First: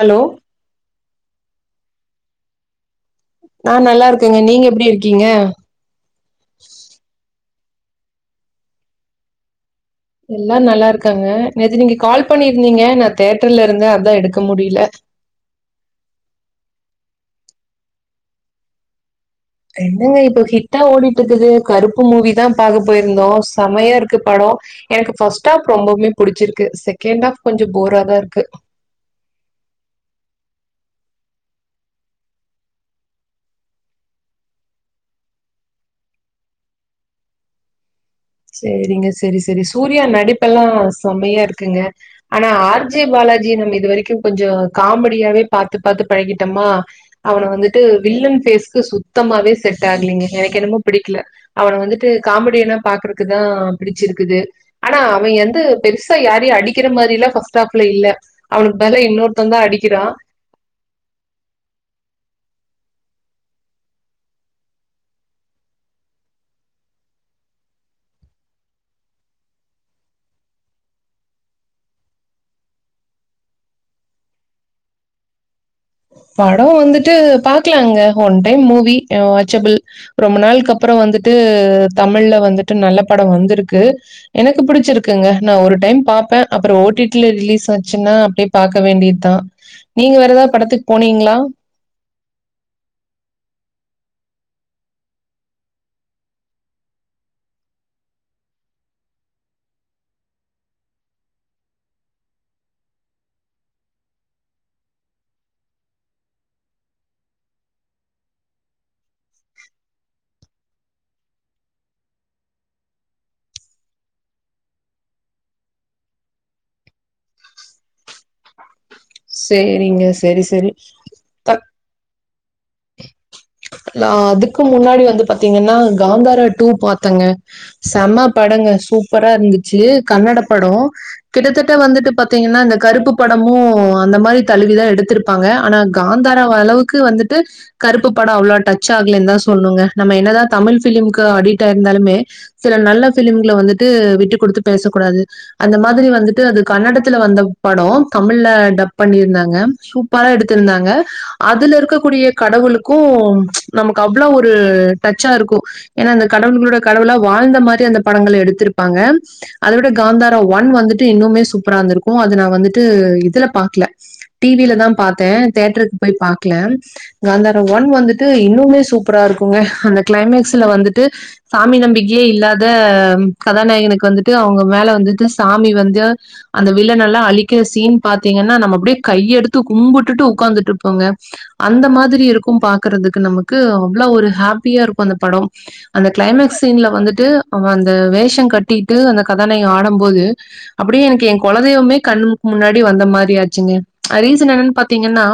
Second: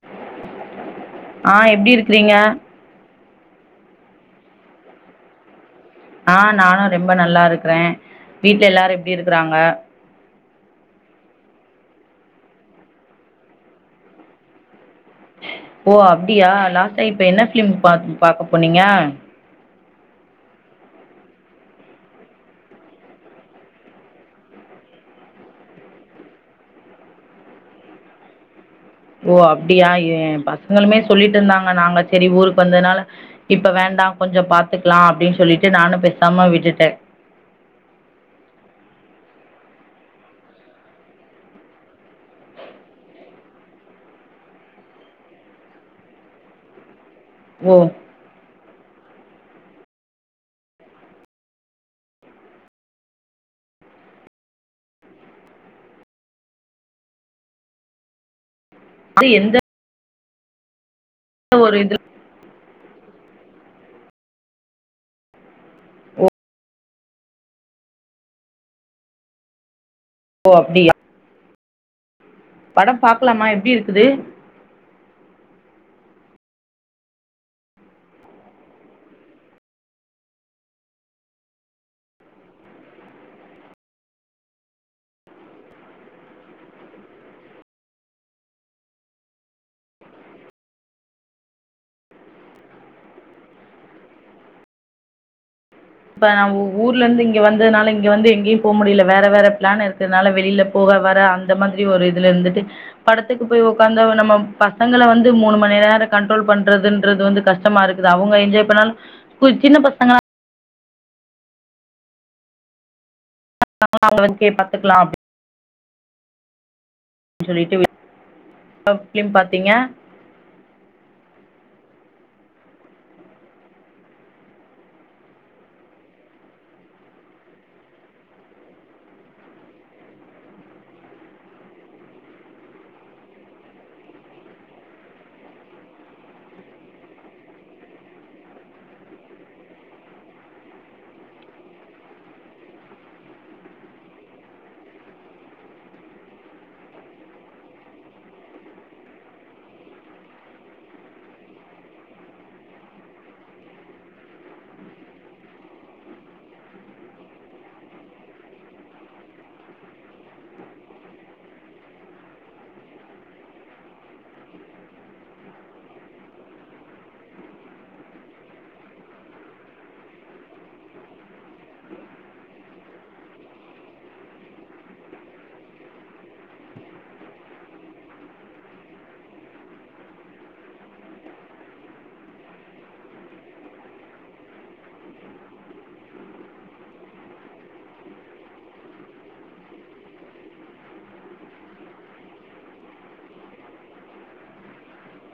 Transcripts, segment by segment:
Hello ஆஹ் எப்படி இருக் இருக்றீங்க நா நல்லா இருக்கேங்க நீங்க எப்படி இருக்கீங்க ஆஹ் நானும் ரொம்ப நல்லா இருக்கிறே வீட்ல எல்லாரு எப்டி இருக்கறாங்க எல்லா நல்லா இருக்காங்கது நேத்து நீங்க கால் பண்ணியிருந்தீங்க நா தேட்டர்ல இருந்தே அதா எடுக்க முடியல ஓ அப்படியா லாஸ்டா இப்ப என்ன ஃப்லிம் பாக் பாக்க போனீங்க என்னங்க இப்ப ஹிட்டா ஓடிட்டுருக்குது கருப்பு மூவி தா பாக்க போயிருந்தோ செமையா இருக்கு படோ எனக்கு ஃபர்ஸ்ட் ஹாஃப் ரொம்பமே புடிச்சிருக்கு செகண்ட் ஹாஃப் கொஞ்சம் போரா தா இருக்கு ஓ அப்டியா ஏ ஏ பசங்களுமே சொல்லிட்டு இருந்தாங்க நாங்க சரி ஊருக்கு வந்ததுனால இப்ப வேண்டா கொஞ்சோ பாத்துக்கலா அப்டினு சொல்லிட்டு நானு பேசாம விட்டுட்டே செரிங்க செரி செரி சூர்யா நடிப்பெல்லா செம்மையா இருக்குங்க ஆனா ஆர் ஜே பாலாஜி நம்ம இது வரைக்கு கொஞ்சோ காமெடியாவே பாத்து பாத்து பழகிட்டம்மா அவன ஓ வந்துட்டு வில்லன் பேஸ்க்கு சுத் தமாவே செட் ஆகலீங்க எனக்கு என்னமோ பிடிக்கல அவன வந்துட்டு காமெடியனா பாக்குற க்கு தா பிடிச்சிருக்குது ஆனா அவ எந்து பெருசா யாரையு அடிக்கிற மாரி லா ஃப்ஸ்ட் ஹாப்ல இல்ல அவனுக்கு பதிலா அது இன்னொருத்தந்தா எந்த அடிக்கிறா ஒரு இது ஓ ஓ அப்படியா படம் பாக்கலாமா எப்டி இருக்குது படோ வந்துட்டு பாக்கலாங்க ஒன் டைம் மூவி அ வாச்சபிள் ரொம்ப நாளுக்கு அப்புறோ வந்துட்டு தமிழ்ல வந்துட்டு நல்ல படோ வந்திருக்கு எனக்கு புடிச்சிருக்குங்க நா ஒரு டைம் பாப்பே அப்புறோ ஓ டி டி ல ரிலீஸ் ஆச்சுன்னா அப்படியே பாக்க வேண்டியதுதா நீங்க வேற எதா படத்துக்கு போனீங்ளா இப்ப நம் ஊர்ல இருந்து இங்க வந்ததுனால இங்க வந்து எங்கேயு போக முடியல வேற வேற பிளான் இருக்கதுனால வெளியில போக வர அந்த மாதிரி ஒரு இதுல இருந்துட்டு படத்துக்கு போய் உ்காந்த நம்ம பசங்களை வந்து மூணு மணி நேர கண்ட்ரோல் பண்றதுன்றது வந்து கஷ்டமா இருக்குது அவங்க என்ஜாய் பண்ணாலு கொச் சின்ன பசங்களா [inaudible] பாத்துக்கலா சொல்லிட்டு [inaudible] சேரிங்க செரி செரி தப் லா அதுக்கு முன்னாடி வந்து பாத்தீங்கன்னா காந்தாரா டூ பாத்தங்க செம படங்க சூப்பரா இருந்துச்சு கன்னட படோ கிட்டத்தட்ட வந்துட்டு பாத்தீங்கன்னா இந்த கருப்பு படமு அந்த மாரி தழுவிதா எடுத்திருப்பாங்க ஆனா காந்தாரா அளவுக்கு வந்துட் டு கருப்பு படோ அவ்ளோ டச் ஆகலன்தா சொல்னுங்க நம்ம என்னதா தமிழ் ஃபிலிம்க்கு அடிட் ஆயிருந்தாலுமே சில நல்ல ஃபிலிம்கல வந்துட்டு விட்டு குடுத்து பேச கூடாது அந்த மாதிரி வந்துட்டு அது கன்னடத்துல வந்த படோ தமிழ்ல டப் பண்ணிருந்தாங்க சூப்பரா எடுத்திருந்தாங்க அதுல இருக்க கூடிய கடவுளுக்கு நமக் அவ்ளோ ஒரு டச்சா இருக்கு ஏனா அந்த கடவுள்களோட கடவுளா வாழ்ந்த மாரி அந்த படங்கள் எடுத்திருப்பாங்க அத விட காந்தாரா ஒன் வந்துட்டு இன்னுமே சூப்பரா இருந்துருக்கு அது நா வந்துட்டு இதுல பாக்கல டி வில தா பாத்தே தேட்டருக்கு போய் பாக்கல காந்தாரா ஒன் வந்துட்டு இன்னுமே சூப்பரா இருக்கூங்க அந்த கிளைமேக்ஸ்ல வந்துட்டு சாமி நம்பிக்கையே இல்லாத கதாநாயகனுக்கு வந்துட்டு அவங்க மேல வந்துட்டு சாமி வந்து அந்த வில்லனால்லா அழிக்கிற சீன் பாத்தீங்கன்னா நம்ம அப்படியே கையெடுத்து கும்புட்டுட்டு உக்காந்துட்டுருப்போங்க அந்த மாதிரி இருக்ககு பாக்கறதுக்கு நமக்கு அவ்வளோ ஒரு ஹாப்பியா இருக்கு அந்த படம் அந்த கிளைமக்ஸ் சீன்ல வந்துட்டு அவ அந்த வேஷ கட்டிட்டு அந்த கதாநாயக ஆடம்போது அப்படியே எனக்கு எ குலதெய்வமே கண்ணு முன்னாடி வந்த மாதிரியாச்சுங்க அ ரீசன் என்னனு பாத்தீங்கன்னா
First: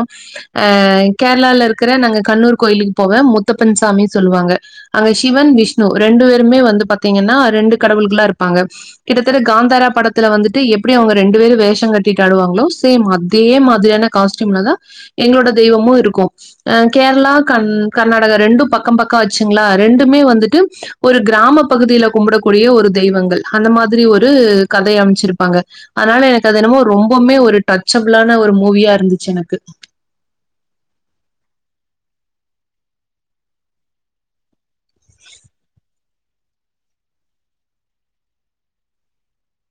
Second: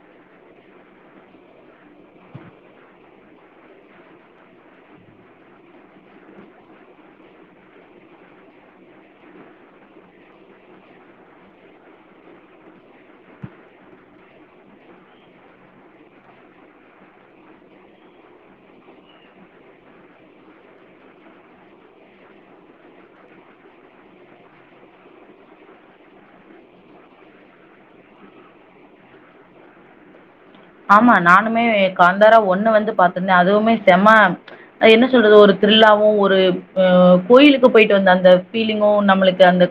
அஹ் கேரளால இருக்குற நாங்க கண்ணூர் கோயிலுக்கு போவே முத்தப்பன் சாமி சொல்லுவாங்க அங்க சிவன் விஷ்ணு ரெண்டு பேருமே வந்து பாத்தீங்கன்னா ரண்டு கடவுள்கலா இருப்பாங்க கிட்டத்தட்ட காந்தாரா படத்துல வந்துட்டு எப்புடி அவங்க ரெண்டு பேரு வேஷோ கட்டிட்டு ஆடுவாங்களோ சேம் அதே மாதிரியான காஸ்ட்யும்லதா எங்களோட தெய்வமு இருக் க்கு அ கேரளா கண் கர்நாடகா ரெண்டு பக்க பக்க ஆச்சுங்களா ரெண்டுமே வந்துட்டு ஒரு கிராம பகுதியில கும்முட கூடிய ஒரு தெய்வங்கள் அந்த மாதிரி ஒரு கதைய அம்ச்சிருப்பாங்க அதனால எனக்கு அது என்னமோ ரொம்பொமே ஒரு டச்சபிளான ஒரு மூவியா இருந்துச்சு எனக்கு ஆமா நானுமே காந்தாரா ஒன்னு வந்து பாத்திருந்தே அதுவுமே செம அ என்ன சொல்றது ஒரு த்ரில்லாவு ஒரு அ கோயிலுக்கு போயிட்டு வந்த அந்த ஃபீலிங்கு நம்மளுக்கு அந்த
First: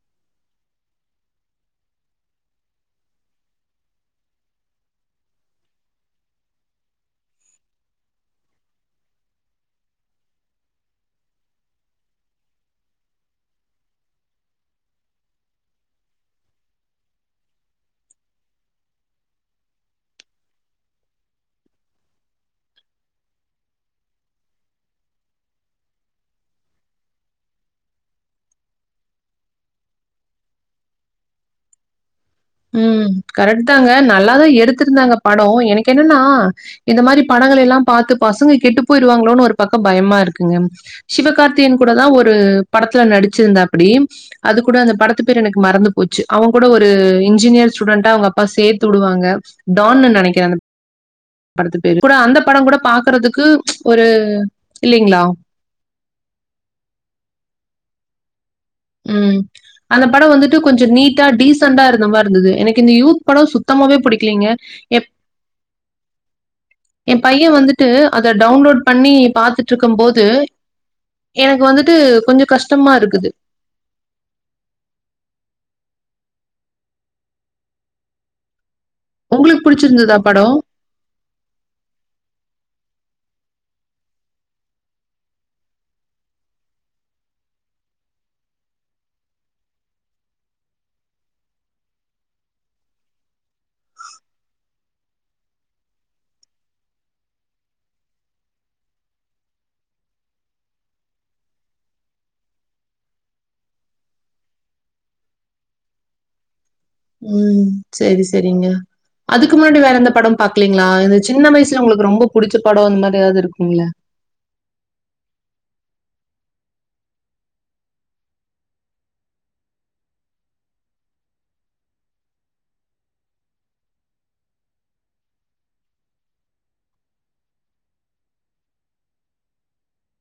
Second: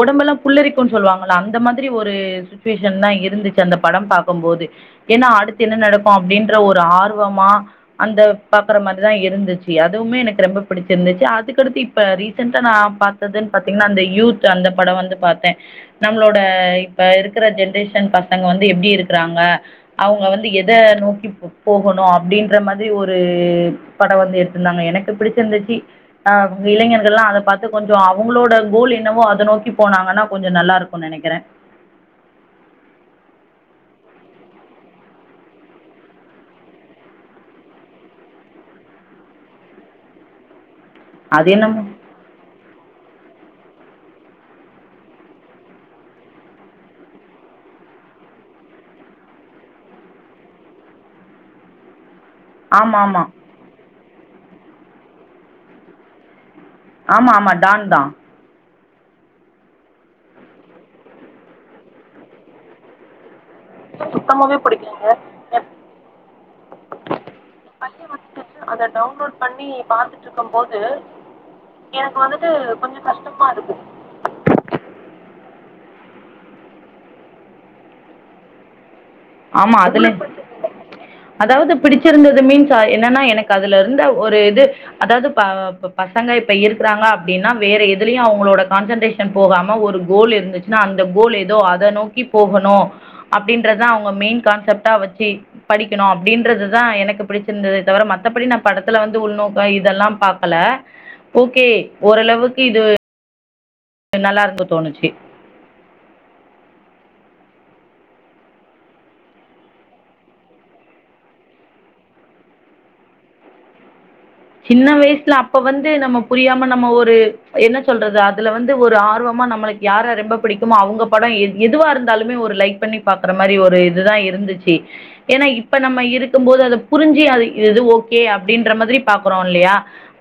ஒடம்பெல்லா புள்ளரிக்குன் சொல்லுவாங்கள அந்த மாதிரி ஒரு சுச்சுவேஷன்தா இருந்துச்சு அந்த படம் பாக்கம்போது ஏனா அடுத்து என்ன நடக்கு அப்படின்ற ஒரு ஆர்வமா அந்த பாக்குற மாதிரிதா இருந்துச்சு அதுவுமே எனக்கு ரொம்ப புடிச்சிருந்துச்சு அதுக்கடுத்து இப்ப ரீசென்டா நா பாத்ததுன் பாத்தீங்கன்னா அந்த யூத் அந்த படோ வந்து பாத்தே நம்மளோட இப்ப இருக்குற ஜென்ரேஷன் பசங்க வந்து எப்டி இருக்குறாங்க அவங்க வந்து எத நோக்கி போ போகணு அப்படின்ற மாதிரி ஒரு படோ வந்து எடுத்திருந்தாங்க எனக்கு பிடிச்சிருந்துச்சு ஆஹ் இளைஞர்கள்லா அத பாத்து கொஞ்சொ அவங்களோட கோல் என்னவோ அத நோக்கி போனாங்கன்னா கொஞ்சொ நல்லா இருக்கு நெனைக்குறே உம் கரெக்ட் தாங்க நல்லாதா எடுத்திருந்தாங்க படோ எனக்கு என்னனா இது மாரி படங்களெல்லா பாத்து பசங்க கெட்டு போயிருவாங்களோனு ஒரு பக்கொ பயமா இருக்குங்க அது சிவகார்த்தியன் என்னமோ கூடதா ஒரு படத்துல நடிச் ச்சிருந்தாப்பிடி அது கூட அந்த படத்து பேர் எனக்கு மறந்து போச்சு அவ கூட ஒரு இங் இன்ஜீனியர் ஸ்டூடண்ட்டா அவங்க அப்பா சேத்து உடுவாங்க டான்னு நெனைக்கிற அந்த படத்து பேரு கூட அந்த படோ கூட ஆமா ஆமா பாக்கறதுக்கு ஒரு இல்லைங்களா ஆமா ஆமா டான் தா ம் அந்த படோ வந்துட்டு கொஞ்சோ நீட்டா டீசண்டா இருந்த மாரி இருந்துது எனக்கு இந்த யூத் படோ சுத் சுத்தமாவே பிடிக்கலிங்க எப் ஏ பையன் வந்துட்டு அத டவுன்லோட் பண்ணி பாத்துட்ருக்கும்போது எனக்கு வந்துட்டு கொஞ்சோ கஷ்டமா இருக்குது உங்களுக்கு ஆமா அதுல புடிச்சிருந்ததா படம்? அதாவது பிடிச்சிருந்தது மீன்ஸ் என்னன்னா எனக்கு அதுல இருந்த ஒரு இது அதாவது ப இப்ப பசங்க இப்ப இருக்குறாங்க அப்டின்னா வேற எதுலயு அவுங்களோட கான்சன்ட்ரேஷன் போகாம ஒரு கோல் இருந்துச்சுனா அந்த கோல் ஏதோ அத நோக்கி போகணு அப்டின்றதா அவு அவுங்க மெயின் கான்சப்ட்டா வச்சி படிக்கணு அப்டின்றதுதா எனக்கு பிடிச்சிருந்துதே தவர மத்தபடி நா படத்துல வந்து உள்நோக்கோ இதெல்லா பாக்கல ஓகே ஓரளவுக்கு இது நல்லா இருக்கு தோணுச்சு ம் செரி செரிங்க அதுக்கு முன்னடி வேற எந்த படம் பாக்கலிங்களா இந்த சின்ன வயசுல உங்களுக்கு ரொம்ப புடிச்ச படோ அந்த மாரி ஏதாவது இருக்கும்ல சின்ன வயசுல அப்ப வந்து நம்ம புரியாம நம்ம ஒரு என்ன சொல்றது அதுல வந்து ஒரு ஆர்வமா நம்மளுக்கு யார ரொம்ப பிடிக்குமோ அவங்க படோ எ எதுவா இருந்தாலுமே ஒரு லைக் பண்ணி பாக்குற மாரி ஒரு இதுதான் இருந்துச்சு ஏன்னா இப்ப நம்ம இருக்கும் போது அத புரிஞ்சி அது இது இது ஓகே அப்டின்ற மாதிரி பாக்குறோ இல்லையா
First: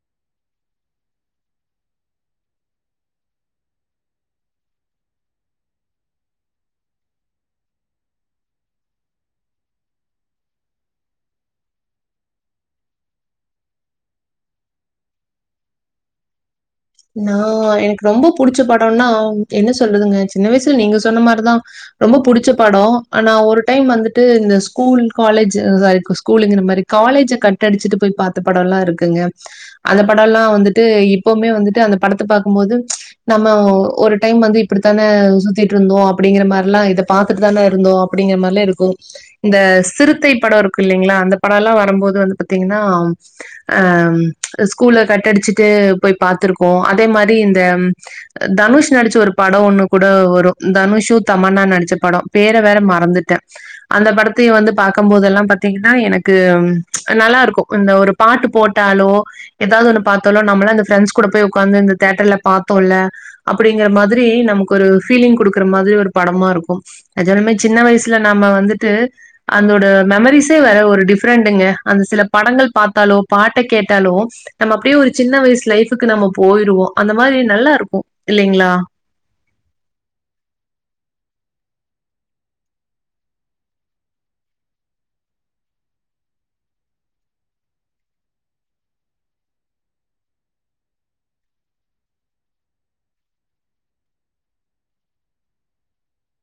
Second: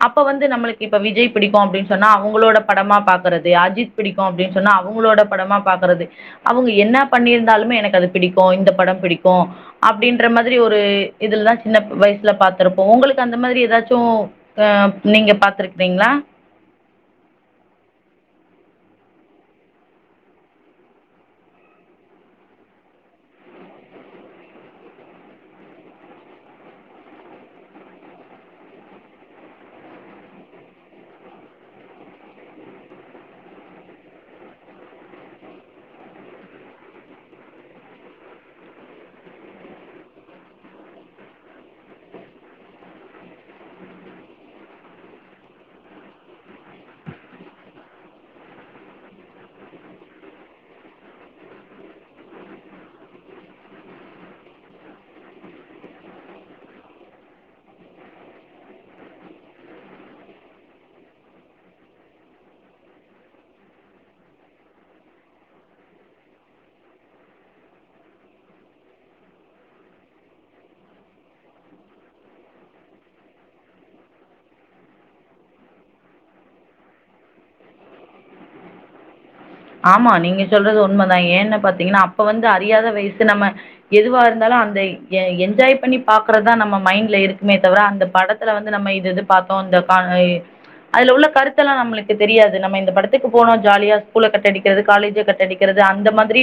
அப்ப வந்து நம்மளுக்கு இப்ப விஜய் பிடிக்கும் அப்டின் சொன்னா அவங்களோட படமா பாக்கறது அஜித் பிடிக்கும் அப்டின் சொன்னா அவங்களோட படமா பாக்கறது அவங்க என்ன பண்ணிருந்தாலுமே எனக்கு அது பிடிக்கும் இந்த படம் பிடிக்கும் அப்டின்ற மாதிரி ஒரு இதுலதா சின்ன வயசுல பாத்துருப்போ ஒங்களுக்கு அந்த மாதிரி எதாச் சு ஆ நீங்க பாத்துருக்கிறீங்களா நான் எனக்கு ரொம்ப புடிச்ச படோன்னா என்ன சொல்றதுங்க சின்ன வயசுல நீங்க சொன்ன மாரிதா ரொம்ப புடிச்ச படோ ஆனா ஒரு டைம் வந்துட்டு இந்த ஸ்கூல் காலேஜி சாரி ஸ்கூலுங்கிற பாரு காலேஜ கட்டடிச்சுட்டு போய் பாத்த படோலா இருக்குங்க அந்த படோலா வந்துட்டு இப்பவுமே வந்து ட்டு அந்த படத்த பாக்கும்போது நம்ம ஒரு டைம் வந்து இப்டித்தான சுத்திட்ருந்தோம் அப்டிங்கிற மாரிலா இத பாத்துட்டு தான இருந்தோம் அப்டிங்கிற மாரிலா இருக்கும் இந்த சிறுத்தை படோ இருக்கு இல்லைங்களா அந்த படோலா வரம்போது வந்து பாத்தீங்கன்னா ஆ ஸ்கூல்ல கட்டடிச்சுட்டு போய் பாத்துருக்கோ கோம் அதே மாரி இந்த தனுஷ் நடிச்ச ஒரு படோ ஒன்னுக் கூட வரும் தனுஷு தமன்னா நடிச்ச படோ பேர வேற மறந்துட்டே அந்த படத்தயு வந்து பாக்கம்போதல்லா பாத்தீங்கன்னா எனக்கு நல்லாருக்கும் அந்த ஒரு பாட்டு போட்டாலோ எதாவது ஒன்னு பாத்தாலோ நம்மளாம் இந்த ஃப்ரண்ட்ஸ் கூட போய் உக்காந்து இந்த தேட்டர்ல பாத்தோம்ல அப்டிங்கிற மாதிரி நமக்கு ஒரு ஃபீலிங் குடுக்கற மாதிரி ஒரு படமா இருக்கும் நெஜமாலுமே சின்ன வயசுல நம்ம வந்துட்டு அந்தோட மெமரிஸே வேற ஒரு டிஃப்ரெண்டுங்க அந்த சில படங்கள் பாத்தாலோ பாட்ட கேட்டாலோ நம்ம அப்டியே ஒரு சின்ன வயசு லைஃப் க்கு நம்ம போயிடுவோ அந்த மாரி நல்லாருக்கும் இல்லைங்களா ஆமா நீங்க சொல்றது உண்மதா ஏன்னு பாத்தீங்கன்னா அப்ப வந்து அறியாத வயசு நம்ம எதுவா இருந்தாலு அந்த எ என்ஜாய் பண்ணி பாக்குறதுதா நம்ம மைண்ட்ல இருக்குமே தவர அந்த படத்துல வந்து நம்ம இது இது பாத்தோ இந்த கான ம் அதுல உள்ள கருத்தெல்லா நம்மளுக்கு தெரியாது நம்ம இந்த படத்துக்கு போனோ ஜாலியா ஸ்கூல கட்டடிக்கிறது காலேஜ கட்டடிக்கிறது அந்த மாதிரி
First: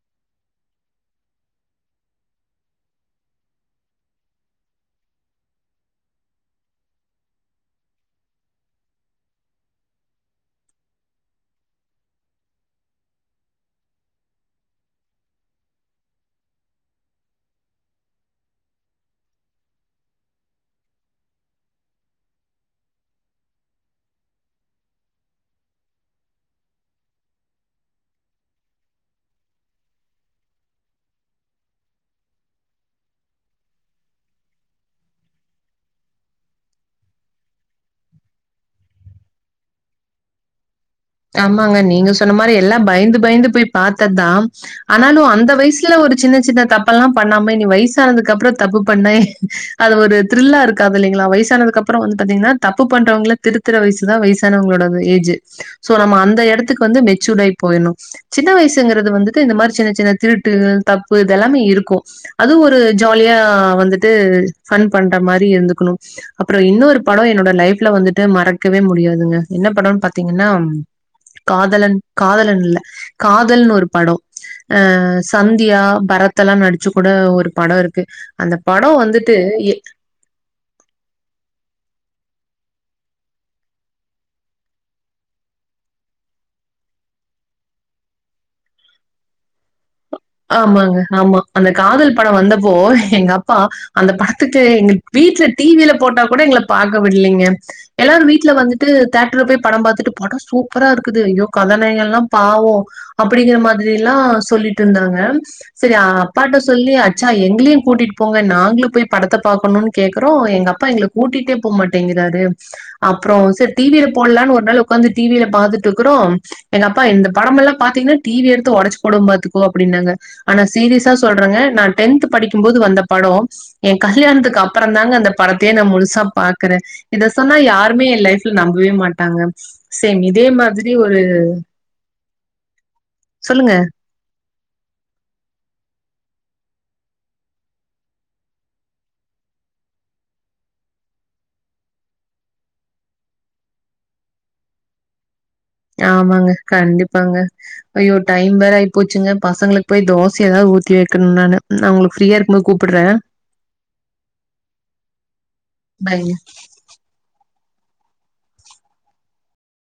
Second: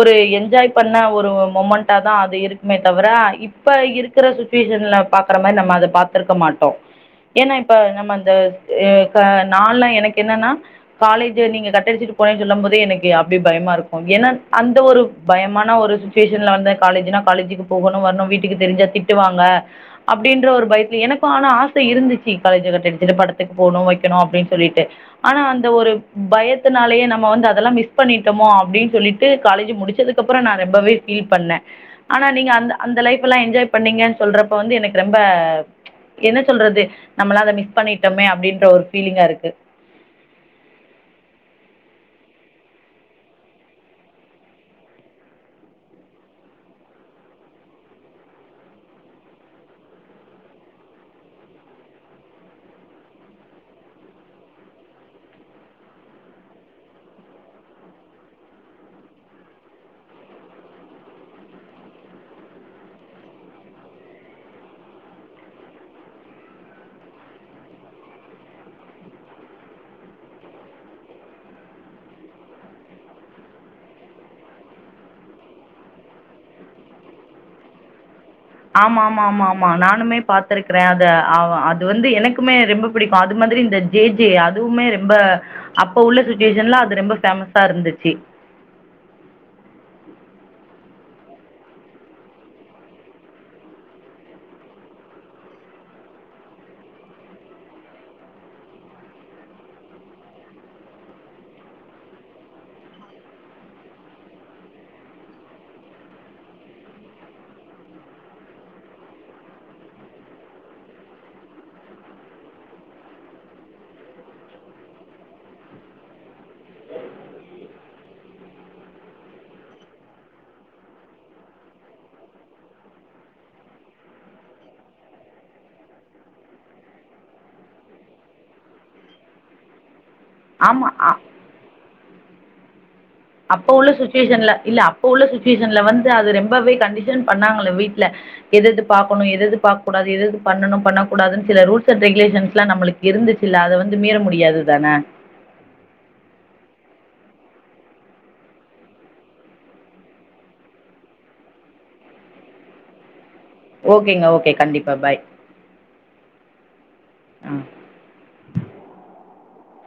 ஒரு என்ஜாய் பண்ண ஒரு மொமண்ட்டா தான் அது இருக்குமே தவர இப்ப இருக்குற சுச்சிவேஷன்ல பாக்கற மாரி நம்ம அத பாத்துருக்க மாட்டோ ஏன்னா இப்ப நம்ம அந்த ஏ க நாலான் எனக்கு என்னன்னா காலேஜ நீங்க கட்டடிச்சிட் போனேனு சொல்லம்போது எனக்கு அப்டி பயமா இருக்கும் ஏன்னா அந்த ஒரு பயமான ஒரு சுச்சிவேஷன்ல வந்து காலேஜினா காலேஜிக்கு போகணு வரணு வீட்டுக்கு தெரிஞ்சா திட்டுவாங்க அப்டின்ற ஒரு பயத்துலே எனக்கும் ஆனா ஆச இருந்துச்சு காலேஜ கட்டடிச்சுட்டு படத்துக்கு போணு வைக்கணு அப்டினு சொல்லிட்டு ஆனா அந்த ஒரு பயத்துனாலயே நம் நம்ம வந்து அதெல்லாம் மிஸ் பண்ணிட்டமோ அப்டின்னு சொல்லிட்டு காலேஜு முடிச்சதுக்குக்கப்பறோ நா ரொம்பவே ஃபீல் பண்ண ஆனா நீங்க அந்த அந்த லைஃப்புலா என்ஜாய் பண்ணீங்கன் சொல்றப்ப வந்து எனக்கு ரெம்ப என்ன சொல்றது நம்மலா அத மிஸ் பண்ணிட்டமே அப்டின்ற ஒரு ஃபீலிங்கா இருக்கு ஆமாங்க நீங்க சொன்ன மாரி எல்லா பயந்து பயந்து போய் பாத்ததுதான் ஆனாலும் அந்த வயசுல ஒரு சின்ன சின்ன தப்பல்லா பண்ணாம இனி வயசானதுக்கப்றோ தப்பு பண்ணா அது ஒரு த்ரில்லா இருக்காதில்லைங்களா வயசானதுக்கப்றோ வந்து பாத்தீங்கன்னா தப்பு பண்றவங்கள திருத்துற வயசுதா வயசானவங்களோடது ஏஜு சோ நம்ம அந்த எடத்துக்கு வந்து மெச்சூர்டாயி போய்ட்ணு சின்ன வயசுங்கிறது வந்துட்டு இந்த மாரி சின்ன சின்ன திருட்டுகள் தப்பு இதெல்லாமே இருக்கும் அது ஒரு ஜாலியா வந்துட்டு ஃபன் பண்ற மாரி இருந்துக்குணு அப்றோ இன்னொரு படோ என்னோட லைஃப்ல வந்துட்டு மறக்கவே முடியாதுங்க என்ன படோன்னு பாத்தீங்கன்னா காதலன் காதலன் இல்ல காதல்ன்னு ஒரு படோ ஆ சந்தியா பரத்தெல்லா நடிச்சு கூட ஒரு படோ இருக்கு அந்த படோ ஆமா ஆமா வந்துட்டு ஆமா ஆமா எ நானுமே பாத்துருக்குறே அத அவன் அது வந்து எனக்கு குமே ரெம்ப பிடிக்கு அது மாதிரி இந்த ஜே ஜே அதுவுமே ரெம்ப அப்ப உள்ள சுச்சிவேஷன்ல அது ரெம்ப ஃபேமஸா இருந்துச்சு ஆமாங்க ஆமா அந்த காதல் படோ வந்தப்போ எங்க அப்பா அந்த படத்துக்கு எங்க வீட்ல டிவில போட்டாக்கூட எங்கள பாக்க விட்லைங்க எல்லாரு வீட்ல வந்துட்டு தேட்டர்ல போய் படோ பாத்துட்டு படோ சூப்பரா இருக்குது ஐயோ கதாநாயகன்லா பாவோம் அப்டிங்கிற மாதிரில்லா சொல்லிட் ட்ருந்தாக சரி அப்பாட்ட சொல்லி அச்சா எங்களியும் கூட்டிட்டு போங்க நாங்களு போய் படத்த பாக்கணுன் கேக்குறோ எங்க அப்பா எங்கள கூட்டிட்டே போமாட்டேங்கிறாரு அப்றோம் செரி டீவில போடலான்னு ஒரு நாள் உக்காந்து டீவில பாத்துட்ருக்கறோ எங்க அப்பா இந்த படம் எல்லா பாத்தீங்கன்னா டிவி எடுத்து ஒடச்சு போடுவ பாத்து கோ அப்டின்னாங்க ஆனா சீரியஸா சொல்றங்க நா டென்த்து படிக்கும்போது வந்த படோ ஏ கல்யாணத்துக்கு அப்பறம் தாங்க அந்த படத்தையே நா முழுசா பாக்குற இத சொன்னா யாருமே என் லைஃப்ல நம்பவே மாட்டாங்க சேம் இதே ஆமா. மாதிரி அ ஒரு அப்ப சொல்லுங்க உள்ள சுச்சிவேஷன்ல இல்ல அப்ப உள்ள சுச்சிவேஷன்ல வந்து அது ரெம்பவே கண்டிஷன் பண்ணாங்களே வீட்ல எது எது பாக்கணு எது எது பாக்கக்கூடாது எது எது பண்ணணு பண்ணக்கூடாதுன்னு சில ரூல்ஸ் அண்ட் ரெகுலேஷன்ஸ்லா நம்மளுக்கு இருந்துச்சுல்ல அத வந்து மீற முடியாது தான ஆமாங்க கண்டிப்பாங்க ஐயோ டைம் வேற ஆயி போச்சுங்க பசங்களுக்கு போய் தோச எதாவது ஊத்தி வெக்கணு நானு நா உங்களுக்கு ஃப்ரீயா இருக்கும்போது கூப்புட்ற ஓகேங்க ஓகே கண்டிப்பா பாய் பாய் ஆ